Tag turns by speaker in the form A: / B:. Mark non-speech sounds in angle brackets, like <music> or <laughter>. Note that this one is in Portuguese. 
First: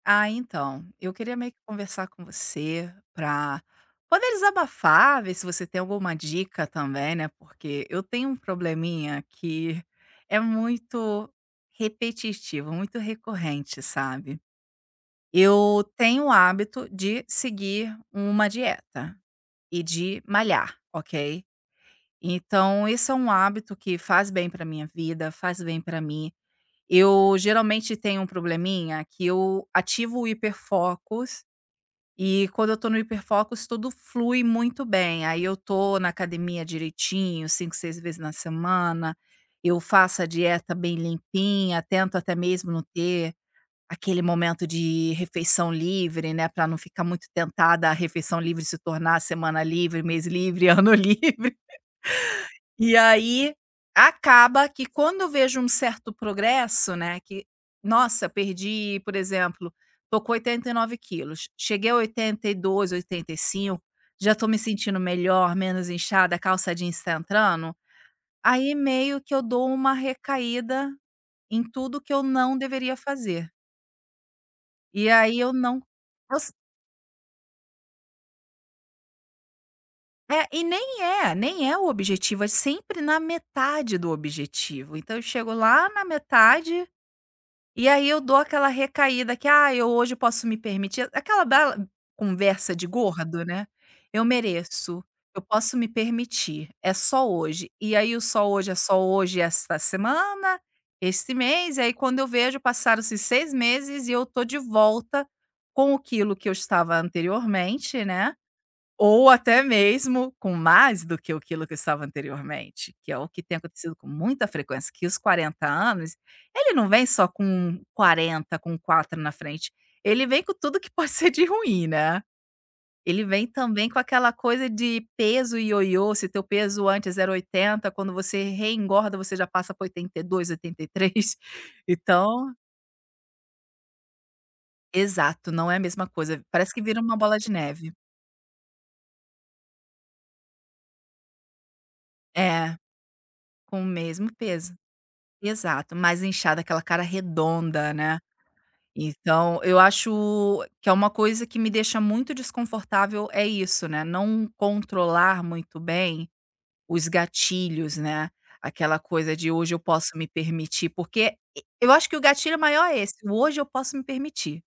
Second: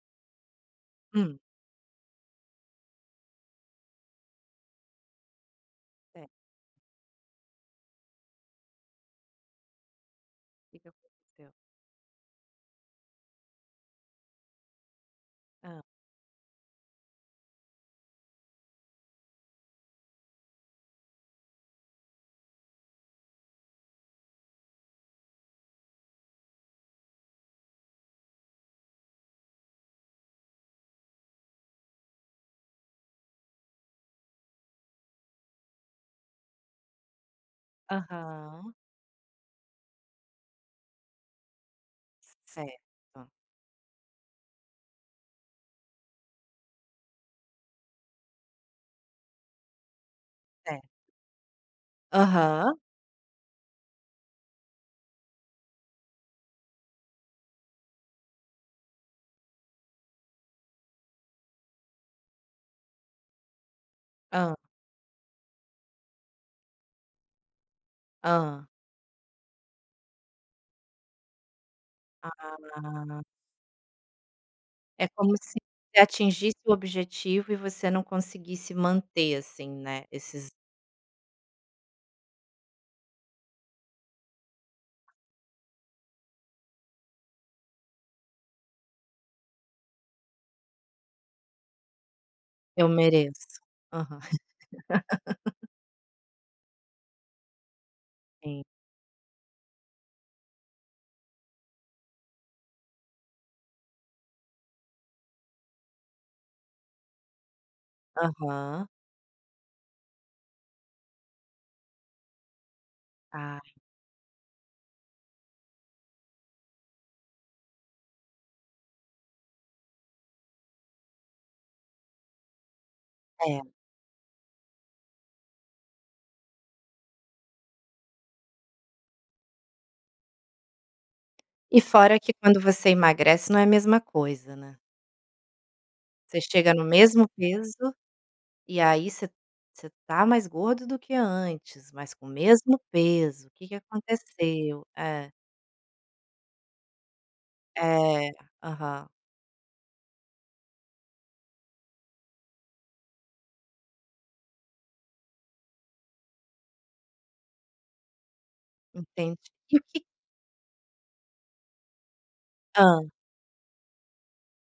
A: Ah, então, eu queria
B: Hum.
A: meio que conversar com você pra poder desabafar, ver se você tem alguma
B: Cer
A: dica também, né, porque eu tenho um probleminha que é
B: Que que tá
A: muito
B: acontecendo?
A: repetitivo, muito recorrente, sabe.
B: Hã.
A: Eu tenho o hábito de seguir uma dieta e de malhar, ok? Então esse é um hábito que faz bem pra minha vida, faz bem pra mim. Eu geralmente tenho um probleminha que eu ativo o hiperfocos e quando eu tô no hiperfocos tudo flui muito bem, aí eu tô na academia direitinho 5, 6 vezes na
B: Aham.
A: semana, eu faço a dieta bem limpinha, tento até
B: C
A: mesmo não
B: certo.
A: ter aquele momento de refeição livre, né, pra não ficar muito tentada à refeição livre se tornar a semana livre, mês livre,
B: É.
A: ano livre. <laughs>
B: Aham.
A: E, aí, acaba que quando eu vejo um certo progresso, né, que, nossa, perdi por exemplo, tô com 89 quilos, cheguei a 82, 85, já tô
B: Hã.
A: me sentindo melhor, menos inchada, a calça jeans tá entrando,
B: Hã.
A: aí meio que eu dou uma recaída em tudo que eu não deveria
B: Ah.
A: fazer.
B: É
A: E
B: como
A: aí eu
B: se
A: não
B: você
A: os
B: atingisse o objetivo e você não conseguisse manter, assim, né,
A: É,
B: esses
A: e nem é, nem é o objetivo, é sempre na metade do objetivo. Então eu chego lá na metade e aí eu dou aquela recaída, que: "Ai, eu hoje posso me permitir". Aquela bela conversa de
B: "Eu
A: gordo,
B: mereço".
A: né:
B: Aham.
A: "Eu mereço, eu
B: <laughs>
A: posso me permitir, é só hoje". E aí o só
B: Sim.
A: hoje, é só hoje e essa semana, esse mês, e aí quando eu vejo passaram-se 6 meses e eu tô de volta com o quilo que eu estava anteriormente, né.
B: Aham.
A: Ou até mesmo com mais do que o quilo que eu estava anteriormente, que é o que tem
B: Ai.
A: acontecido com muita frequência. Que os 40 anos, ele não vem só com 40, com 4 na frente, ele vem com tudo que pode ser de ruim, né. Ele vem
B: É.
A: também com aquela coisa de peso ioiô, se teu peso antes era 80, quando você reengorda você já passa pra 82, 83,
B: E fora que
A: <chuckles> então
B: quando você emagrece não é a mesma coisa, né?
A: Exato, não é a mesma
B: Você
A: coisa,
B: chega
A: parece que
B: no
A: vira uma
B: mesmo
A: bola de
B: peso
A: neve.
B: e aí você você tá mais gordo do que antes, mas com o
A: É,
B: mesmo peso, o que que
A: com o mesmo peso.
B: aconteceu? É.
A: Exato, mais inchada, aquela cara redonda, né.
B: É, aham.
A: Então eu acho que é uma coisa que me deixa muito desconfortável é isso, né, não controlar muito bem os gatilhos, né. Aquela coisa
B: Entendi.
A: de "hoje
B: E
A: eu
B: o que
A: posso me permitir", porque e eu acho que o gatilho maior é
B: Hã?
A: esse, o "hoje eu posso me permitir".